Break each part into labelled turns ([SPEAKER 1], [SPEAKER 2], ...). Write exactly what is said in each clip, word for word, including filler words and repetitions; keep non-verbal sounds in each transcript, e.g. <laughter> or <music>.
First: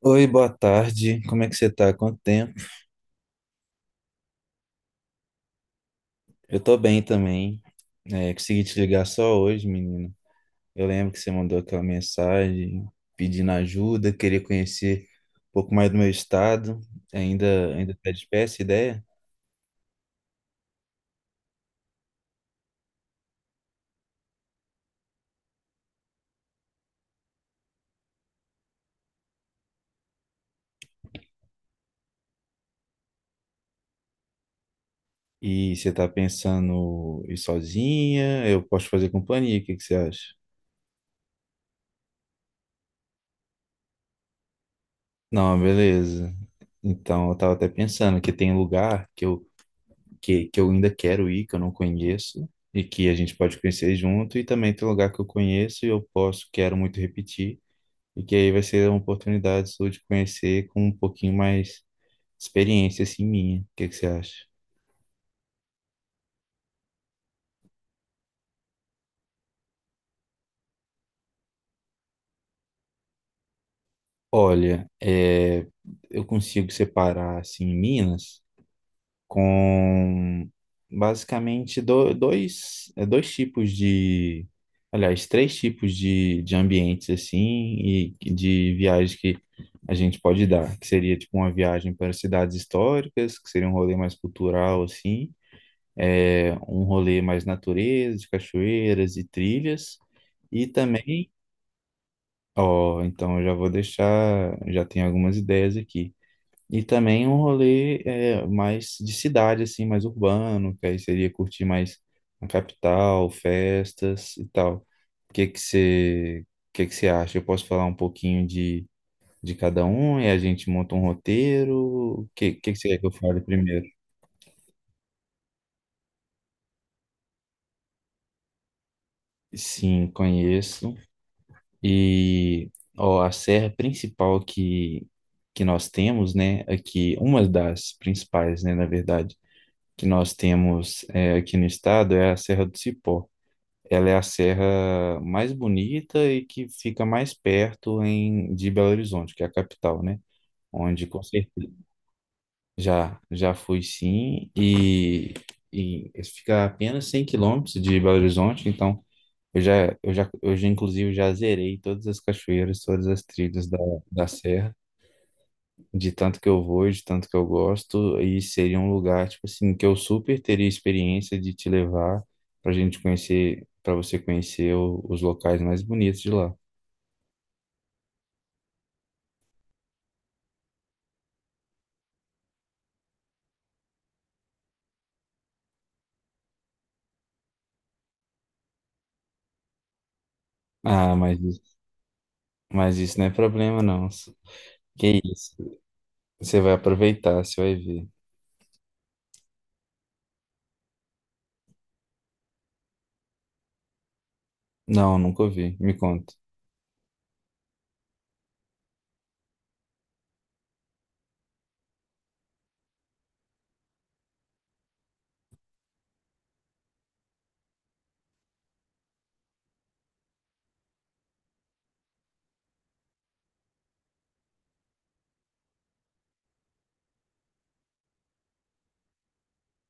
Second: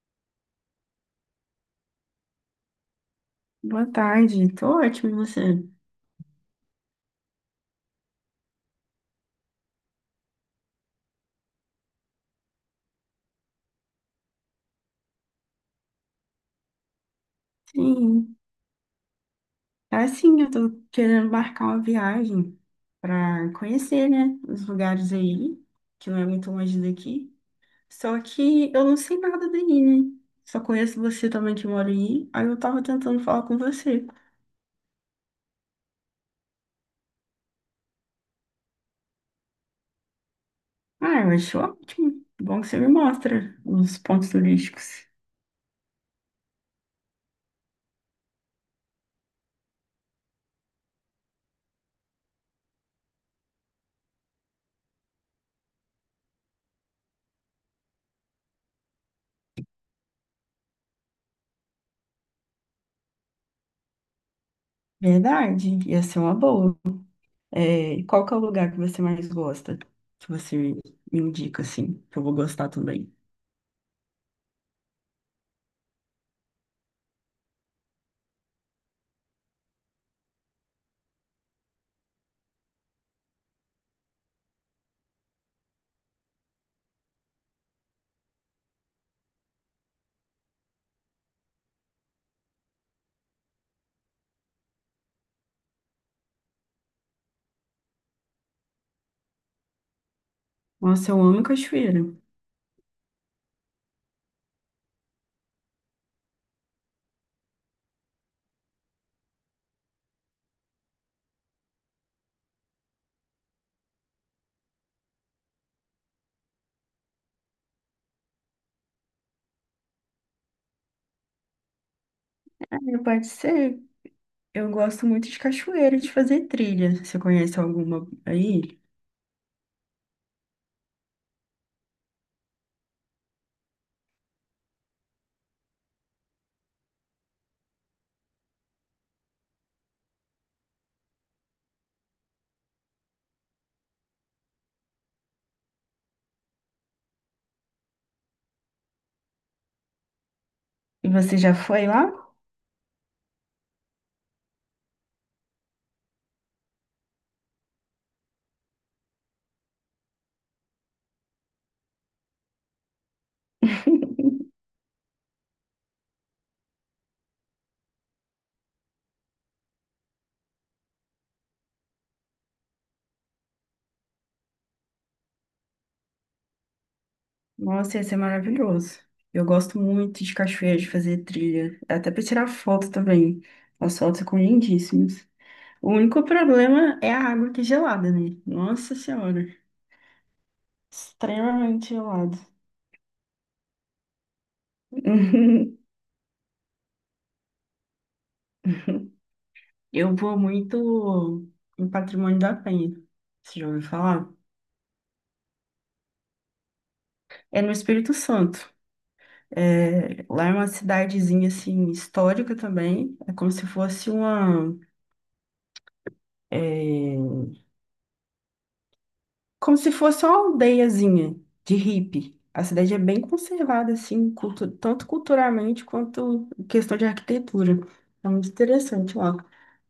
[SPEAKER 1] Oi, boa tarde. Como é que você tá? Quanto tempo?
[SPEAKER 2] Boa tarde, tô ótimo, e você?
[SPEAKER 1] Eu tô bem também. É, consegui te ligar só hoje, menino. Eu lembro que você mandou aquela mensagem pedindo ajuda, queria conhecer um pouco mais do meu estado. Ainda, ainda tá de
[SPEAKER 2] Sim,
[SPEAKER 1] pé essa ideia?
[SPEAKER 2] assim, eu tô querendo marcar uma viagem pra conhecer, né, os lugares aí, que não é muito longe daqui. Só que eu não sei nada daí, né? Só conheço você também que mora aí, aí eu tava tentando falar com você.
[SPEAKER 1] E você tá pensando em ir sozinha? Eu posso fazer companhia, o que que você acha?
[SPEAKER 2] Ah, eu acho ótimo. Bom que você me mostra os pontos turísticos.
[SPEAKER 1] Não, beleza. Então, eu tava até pensando que tem lugar que eu que, que eu ainda quero ir, que eu não conheço, e que a gente pode conhecer junto, e também tem lugar que eu conheço e eu posso, quero muito repetir, e que aí vai ser uma oportunidade sua de conhecer com um pouquinho mais experiência, assim, minha. O que que você acha?
[SPEAKER 2] Verdade, ia ser uma boa. É, qual que é o lugar que você mais gosta? Que você me indica, assim, que eu vou gostar também.
[SPEAKER 1] Olha, é, eu consigo separar, assim, Minas, com basicamente do- dois, é, dois tipos de, aliás, três tipos de, de ambientes assim e de viagens que a gente pode dar, que seria tipo uma viagem para cidades históricas, que seria um rolê mais cultural assim, é, um rolê mais natureza, de cachoeiras e trilhas, e
[SPEAKER 2] Nossa, eu
[SPEAKER 1] também,
[SPEAKER 2] amo cachoeira.
[SPEAKER 1] ó, então eu já vou deixar, já tenho algumas ideias aqui. E também um rolê é, mais de cidade, assim, mais urbano, que aí seria curtir mais a capital, festas e tal. O que que você, o que que você acha? Eu posso falar um pouquinho de, de cada um e a gente monta um roteiro? O que, que que
[SPEAKER 2] Ah,
[SPEAKER 1] você quer
[SPEAKER 2] é,
[SPEAKER 1] que eu
[SPEAKER 2] pode
[SPEAKER 1] fale
[SPEAKER 2] ser.
[SPEAKER 1] primeiro?
[SPEAKER 2] Eu gosto muito de cachoeira, de fazer trilha. Você conhece alguma aí?
[SPEAKER 1] Sim, conheço. E ó, a serra principal que, que nós temos, né, aqui, uma das principais, né, na verdade, que nós temos é, aqui no estado é a Serra do Cipó. Ela é a serra mais bonita e que fica mais perto em, de Belo Horizonte, que é a capital, né? Onde
[SPEAKER 2] E
[SPEAKER 1] com
[SPEAKER 2] você já
[SPEAKER 1] certeza
[SPEAKER 2] foi lá?
[SPEAKER 1] já, já fui sim, e, e fica a apenas cem quilômetros de Belo Horizonte, então eu já, eu já, eu já inclusive já zerei todas as cachoeiras, todas as trilhas da, da
[SPEAKER 2] <laughs>
[SPEAKER 1] serra de tanto que eu vou, de tanto que eu gosto, e seria um lugar, tipo assim, que eu super teria experiência de te levar pra gente conhecer, pra você conhecer o- os locais mais bonitos de lá.
[SPEAKER 2] Nossa, ia ser maravilhoso. Eu gosto muito de cachoeira, de fazer trilha. Até para tirar foto também. As fotos ficam lindíssimas. O único problema é a água que é gelada, né? Nossa Senhora.
[SPEAKER 1] Ah, mas, isso-
[SPEAKER 2] Extremamente gelado.
[SPEAKER 1] mas isso não é problema, não. Que isso?
[SPEAKER 2] <laughs>
[SPEAKER 1] Você vai aproveitar, você vai ver.
[SPEAKER 2] Eu vou muito em Patrimônio da Penha. Você já ouviu falar?
[SPEAKER 1] Não, nunca ouvi. Me conta.
[SPEAKER 2] É no Espírito Santo. É, lá é uma cidadezinha assim histórica também. É como se fosse uma, é, como se fosse uma aldeiazinha de hippie. A cidade é bem conservada assim, cultu- tanto culturalmente quanto em questão de arquitetura. É muito interessante lá.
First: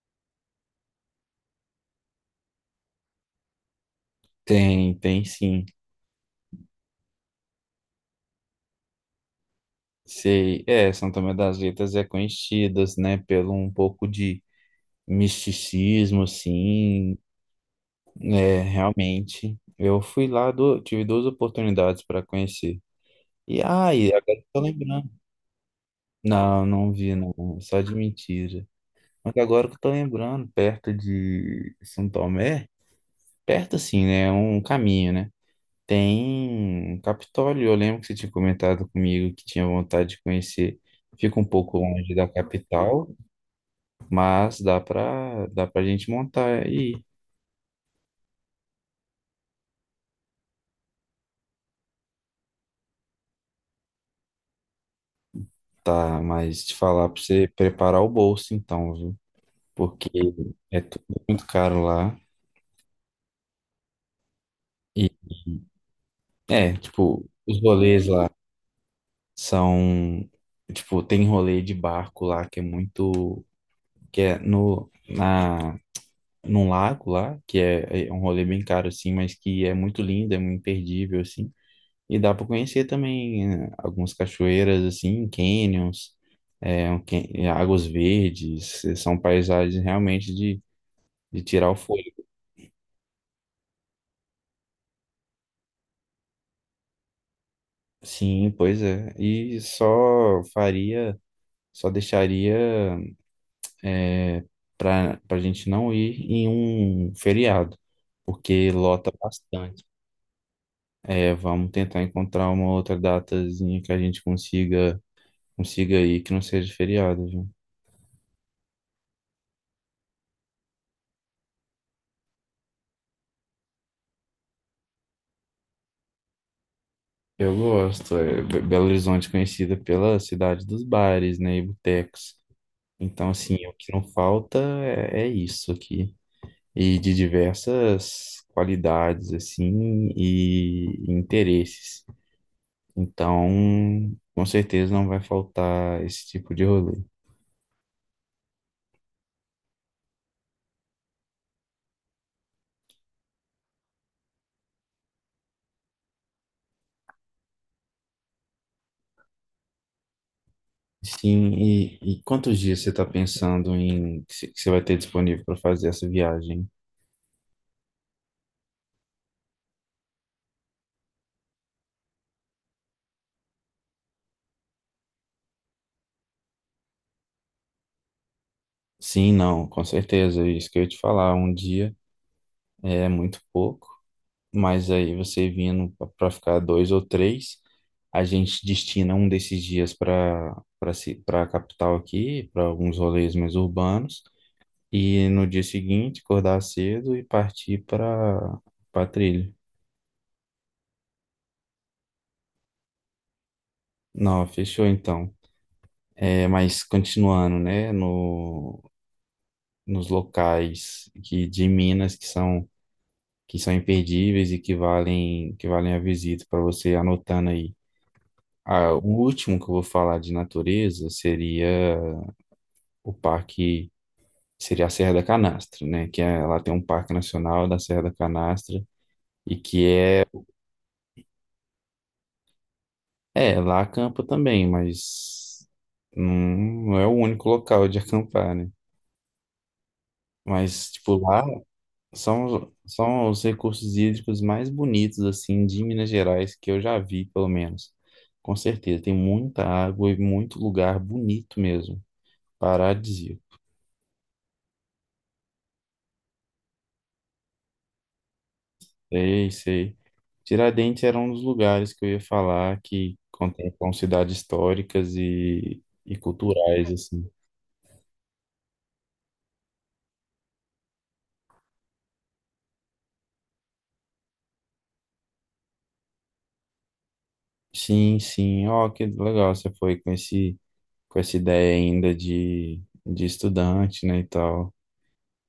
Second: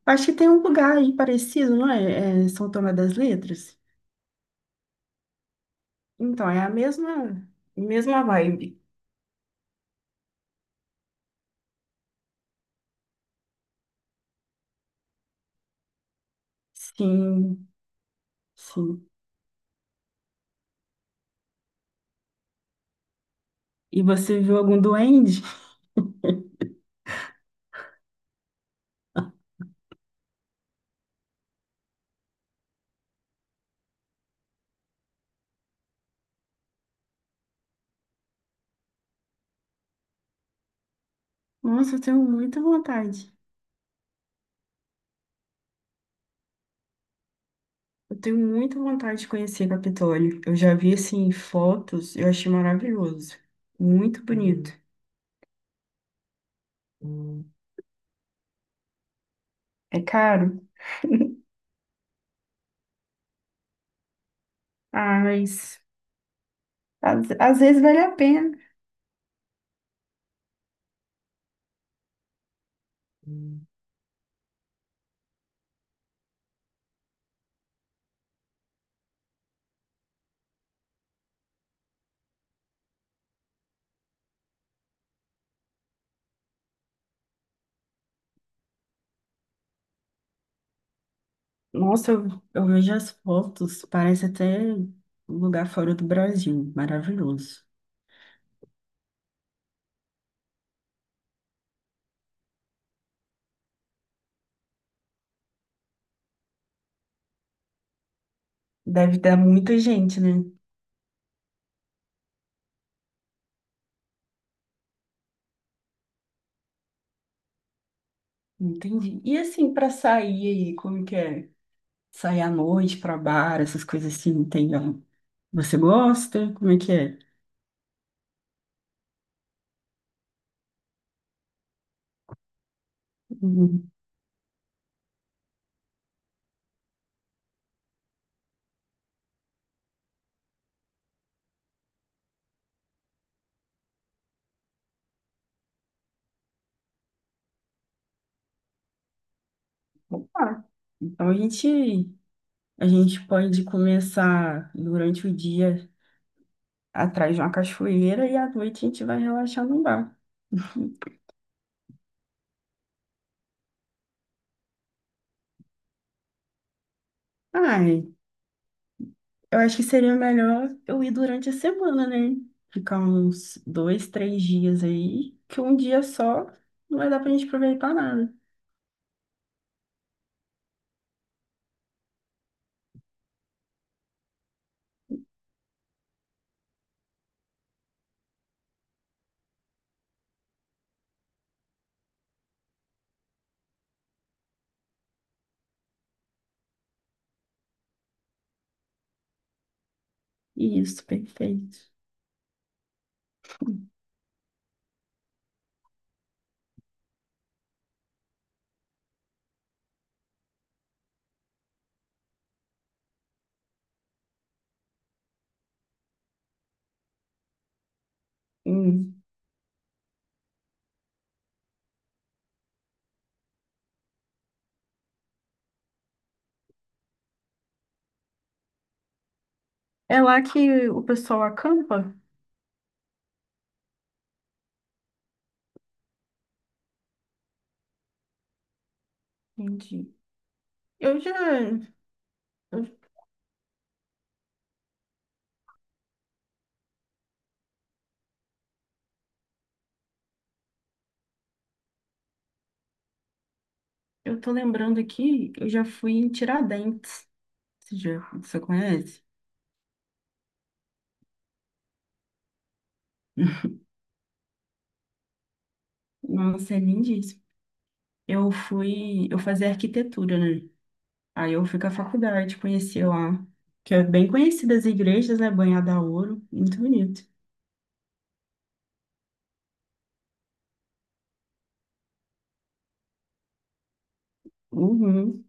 [SPEAKER 2] Acho que tem um lugar aí parecido, não é? É São Tomé das Letras.
[SPEAKER 1] Tem, tem sim.
[SPEAKER 2] Então, é a mesma, mesma vibe.
[SPEAKER 1] Sei. É, São Tomé das Letras é conhecidas, né, pelo um pouco de misticismo, assim.
[SPEAKER 2] Sim,
[SPEAKER 1] É,
[SPEAKER 2] sim.
[SPEAKER 1] realmente. Eu fui lá, do tive duas oportunidades para conhecer. E
[SPEAKER 2] E
[SPEAKER 1] ai, agora que
[SPEAKER 2] você
[SPEAKER 1] eu
[SPEAKER 2] viu
[SPEAKER 1] tô
[SPEAKER 2] algum
[SPEAKER 1] lembrando.
[SPEAKER 2] duende?
[SPEAKER 1] Não, não vi, não. Só de mentira. Mas agora que eu tô lembrando, perto de São Tomé, perto assim, né? É um caminho, né? Tem um Capitólio. Eu lembro que você tinha comentado comigo que tinha vontade de conhecer. Fica um pouco
[SPEAKER 2] Nossa, eu
[SPEAKER 1] longe
[SPEAKER 2] tenho
[SPEAKER 1] da
[SPEAKER 2] muita
[SPEAKER 1] capital,
[SPEAKER 2] vontade.
[SPEAKER 1] mas dá pra, dá pra gente montar e ir.
[SPEAKER 2] Eu tenho muita vontade de conhecer Capitólio. Eu já vi, assim, fotos, eu achei maravilhoso. Muito bonito. Uhum.
[SPEAKER 1] Tá, mas te falar pra você preparar o bolso, então, viu?
[SPEAKER 2] É
[SPEAKER 1] Porque
[SPEAKER 2] caro?
[SPEAKER 1] é tudo muito caro lá. E
[SPEAKER 2] Ah, mas
[SPEAKER 1] é,
[SPEAKER 2] às,
[SPEAKER 1] tipo,
[SPEAKER 2] às
[SPEAKER 1] os
[SPEAKER 2] vezes vale
[SPEAKER 1] rolês
[SPEAKER 2] a
[SPEAKER 1] lá
[SPEAKER 2] pena.
[SPEAKER 1] são, tipo, tem rolê de barco lá que é muito, que é no na num lago lá, que é, é um rolê bem caro assim, mas que é muito lindo, é muito imperdível assim. E dá para conhecer também, né, algumas cachoeiras assim, canyons, é, um can- é, águas verdes, eh, são paisagens realmente de de tirar o fôlego.
[SPEAKER 2] Nossa, eu, eu vejo as fotos, parece até um lugar fora do Brasil. Maravilhoso.
[SPEAKER 1] Sim, pois é. E só faria, só deixaria é, para para a gente não ir em um feriado, porque lota
[SPEAKER 2] Deve dar muita
[SPEAKER 1] bastante.
[SPEAKER 2] gente, né?
[SPEAKER 1] É, vamos tentar encontrar uma outra datazinha que a gente consiga consiga ir que não seja feriado, viu?
[SPEAKER 2] Entendi. E assim, pra sair aí, como que é? Sair à noite pra bar, essas coisas assim, tem. Ó, você gosta? Como é que é?
[SPEAKER 1] Eu gosto. É, Be- Belo Horizonte é conhecida pela cidade dos bares, né, e botecos. Então, assim, o que não falta é, é isso aqui. E de diversas qualidades, assim, e interesses. Então, com certeza não vai faltar esse tipo de rolê.
[SPEAKER 2] Opa! Então a gente, a gente pode começar durante o dia atrás de uma cachoeira e à noite a gente vai relaxar num bar.
[SPEAKER 1] Sim, e, e quantos dias você está pensando em que você que você vai ter disponível para fazer essa viagem?
[SPEAKER 2] Ai, eu acho que seria melhor eu ir durante a semana, né? Ficar uns dois, três dias aí, que um dia só não vai dar pra gente aproveitar nada.
[SPEAKER 1] Sim, não, com certeza. É isso que eu ia te falar, um dia é muito pouco, mas aí você vindo para ficar dois ou três, a gente destina um desses dias para para para a capital aqui, para alguns rolês mais urbanos, e no dia seguinte acordar cedo e partir para para trilha.
[SPEAKER 2] Isso, perfeito.
[SPEAKER 1] Não, fechou então. É, mas continuando, né, no, nos locais que, de Minas que são, que são imperdíveis e que valem, que valem a visita para você anotando aí. Ah, o
[SPEAKER 2] Hum.
[SPEAKER 1] último que eu vou falar de natureza seria o parque, seria a Serra da Canastra, né, que é, lá tem um parque nacional da Serra da Canastra e que
[SPEAKER 2] É
[SPEAKER 1] é,
[SPEAKER 2] lá que o pessoal acampa?
[SPEAKER 1] é, lá acampa também, mas não, não é o único local de acampar, né?
[SPEAKER 2] Entendi.
[SPEAKER 1] Mas, tipo,
[SPEAKER 2] Eu já.
[SPEAKER 1] lá São,
[SPEAKER 2] Eu,
[SPEAKER 1] são os recursos hídricos mais bonitos, assim, de Minas Gerais, que eu já vi, pelo menos. Com certeza, tem muita água e muito lugar bonito mesmo. Paradisíaco.
[SPEAKER 2] eu tô lembrando aqui, eu já fui em Tiradentes. Você já, você conhece?
[SPEAKER 1] Sei, sei. Tiradentes era um dos lugares que eu ia falar que
[SPEAKER 2] <laughs>
[SPEAKER 1] contemplam cidades históricas e, e
[SPEAKER 2] Nossa, é
[SPEAKER 1] culturais, assim.
[SPEAKER 2] lindíssimo. Eu fui, eu fazia arquitetura, né? Aí eu fui com a faculdade, conheci lá, que é bem conhecida as igrejas, né? Banhada a ouro, muito bonito.
[SPEAKER 1] Sim, sim. Ó, que legal, você foi com esse, com essa ideia ainda de, de estudante, né, e tal.
[SPEAKER 2] Uhum.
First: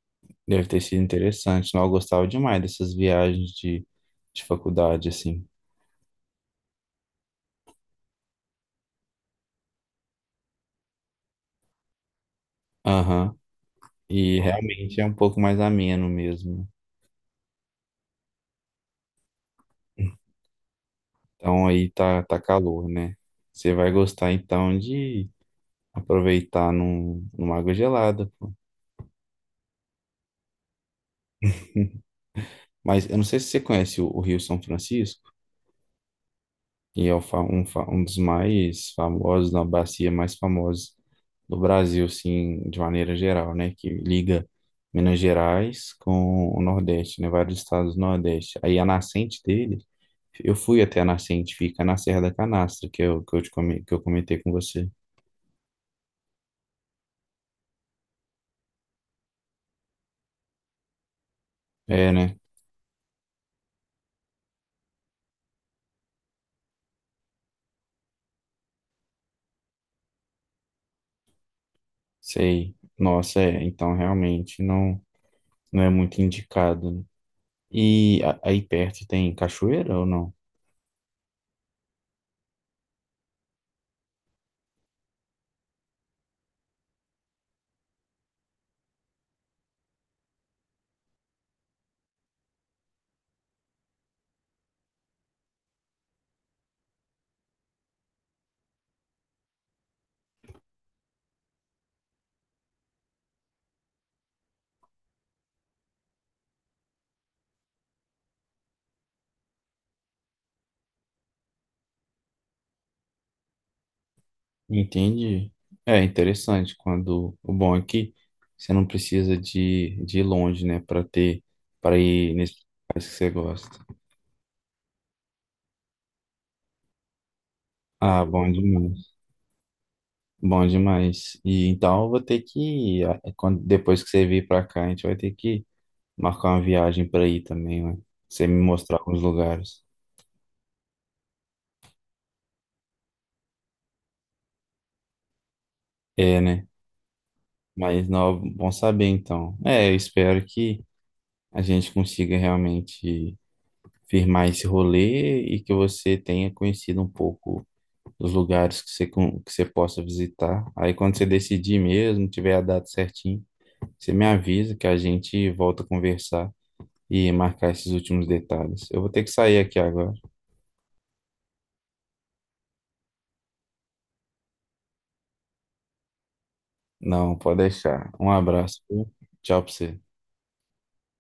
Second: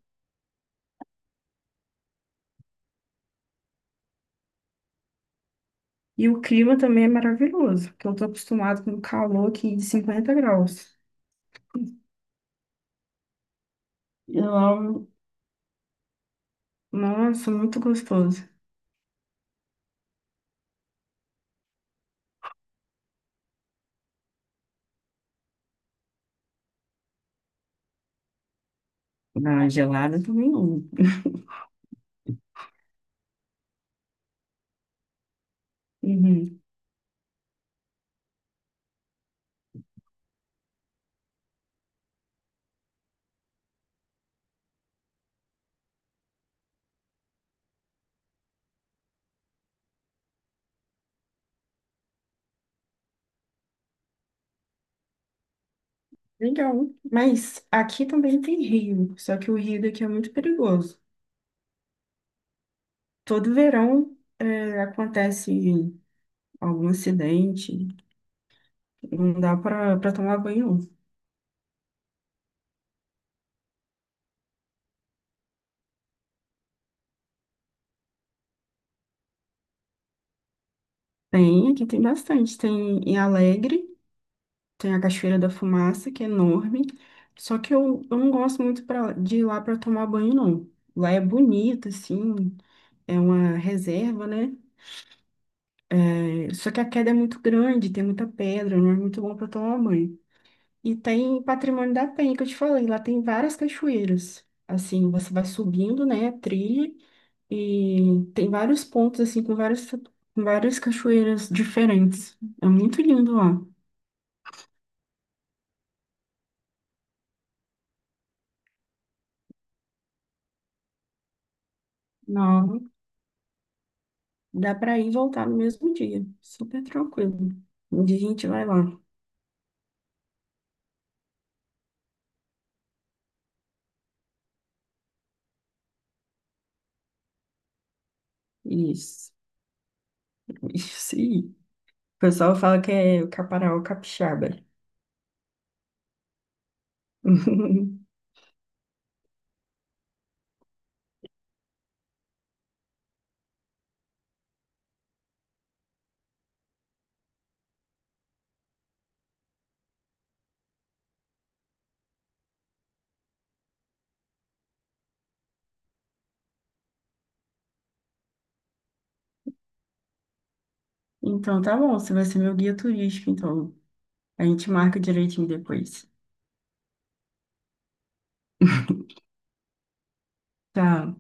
[SPEAKER 1] Deve ter sido interessante. Não, eu gostava demais dessas viagens de, de faculdade, assim.
[SPEAKER 2] E o clima também é maravilhoso, porque eu tô acostumado com calor aqui de cinquenta graus.
[SPEAKER 1] Aham.
[SPEAKER 2] E
[SPEAKER 1] E
[SPEAKER 2] lá,
[SPEAKER 1] realmente é um pouco mais ameno mesmo.
[SPEAKER 2] nossa, muito gostoso.
[SPEAKER 1] Então aí tá, tá calor, né? Você vai gostar então de aproveitar num, numa água gelada, pô.
[SPEAKER 2] Na gelada também não.
[SPEAKER 1] Mas eu não sei se você conhece o, o Rio São Francisco.
[SPEAKER 2] Uhum.
[SPEAKER 1] Que é o fa- um, fa- um dos mais famosos, na bacia mais famosa do Brasil, assim, de maneira geral, né? Que liga Minas Gerais com o Nordeste, né? Vários estados do Nordeste. Aí a nascente dele, eu fui até a nascente, fica na Serra da Canastra, que eu, que eu, te, come- que eu comentei com você.
[SPEAKER 2] Legal. Mas aqui também tem rio, só que o rio daqui é muito perigoso.
[SPEAKER 1] É, né?
[SPEAKER 2] Todo verão é, acontece algum acidente, não dá para para tomar banho, não.
[SPEAKER 1] Sei. Nossa, é. Então, realmente, não, não é muito indicado, né? E a- aí perto tem cachoeira ou não?
[SPEAKER 2] Tem, aqui tem bastante. Tem em Alegre, tem a Cachoeira da Fumaça, que é enorme. Só que eu, eu não gosto muito pra, de ir lá para tomar banho, não. Lá é bonito, assim, é uma reserva, né? É, só que a queda é muito grande, tem muita pedra, não é muito bom para tomar banho. E tem Patrimônio da Penha, que eu te falei, lá tem várias cachoeiras. Assim, você vai subindo, né, a trilha, e tem vários pontos, assim, com várias, com várias cachoeiras diferentes. É muito lindo lá.
[SPEAKER 1] Entendi. É interessante quando o bom é que você não precisa de, de ir longe, né, para ter para ir nesses
[SPEAKER 2] Não,
[SPEAKER 1] locais que você gosta.
[SPEAKER 2] dá pra ir e voltar no mesmo dia. Super tranquilo. Um dia a
[SPEAKER 1] Ah,
[SPEAKER 2] gente
[SPEAKER 1] bom
[SPEAKER 2] vai lá.
[SPEAKER 1] demais. Bom demais. E então eu vou ter que, ah, é quando depois que você vir para cá, a gente vai ter que marcar uma viagem para ir também, né? Você me mostrar alguns
[SPEAKER 2] Isso.
[SPEAKER 1] lugares.
[SPEAKER 2] <laughs> Isso aí. O pessoal fala que é o Caparaó Capixaba.
[SPEAKER 1] É, né?
[SPEAKER 2] <laughs>
[SPEAKER 1] Mas não, bom saber então. É, eu espero que a gente consiga realmente firmar esse rolê e que você tenha conhecido um pouco os lugares que você, con- que você possa visitar. Aí quando você decidir mesmo, tiver a data certinho, você me avisa que a gente volta a conversar e marcar esses últimos detalhes. Eu vou ter que sair aqui agora.
[SPEAKER 2] Então tá bom, você vai ser meu guia turístico, então. A gente marca direitinho depois.
[SPEAKER 1] Não, pode deixar. Um abraço, viu? Tchau pra você.
[SPEAKER 2] Tá.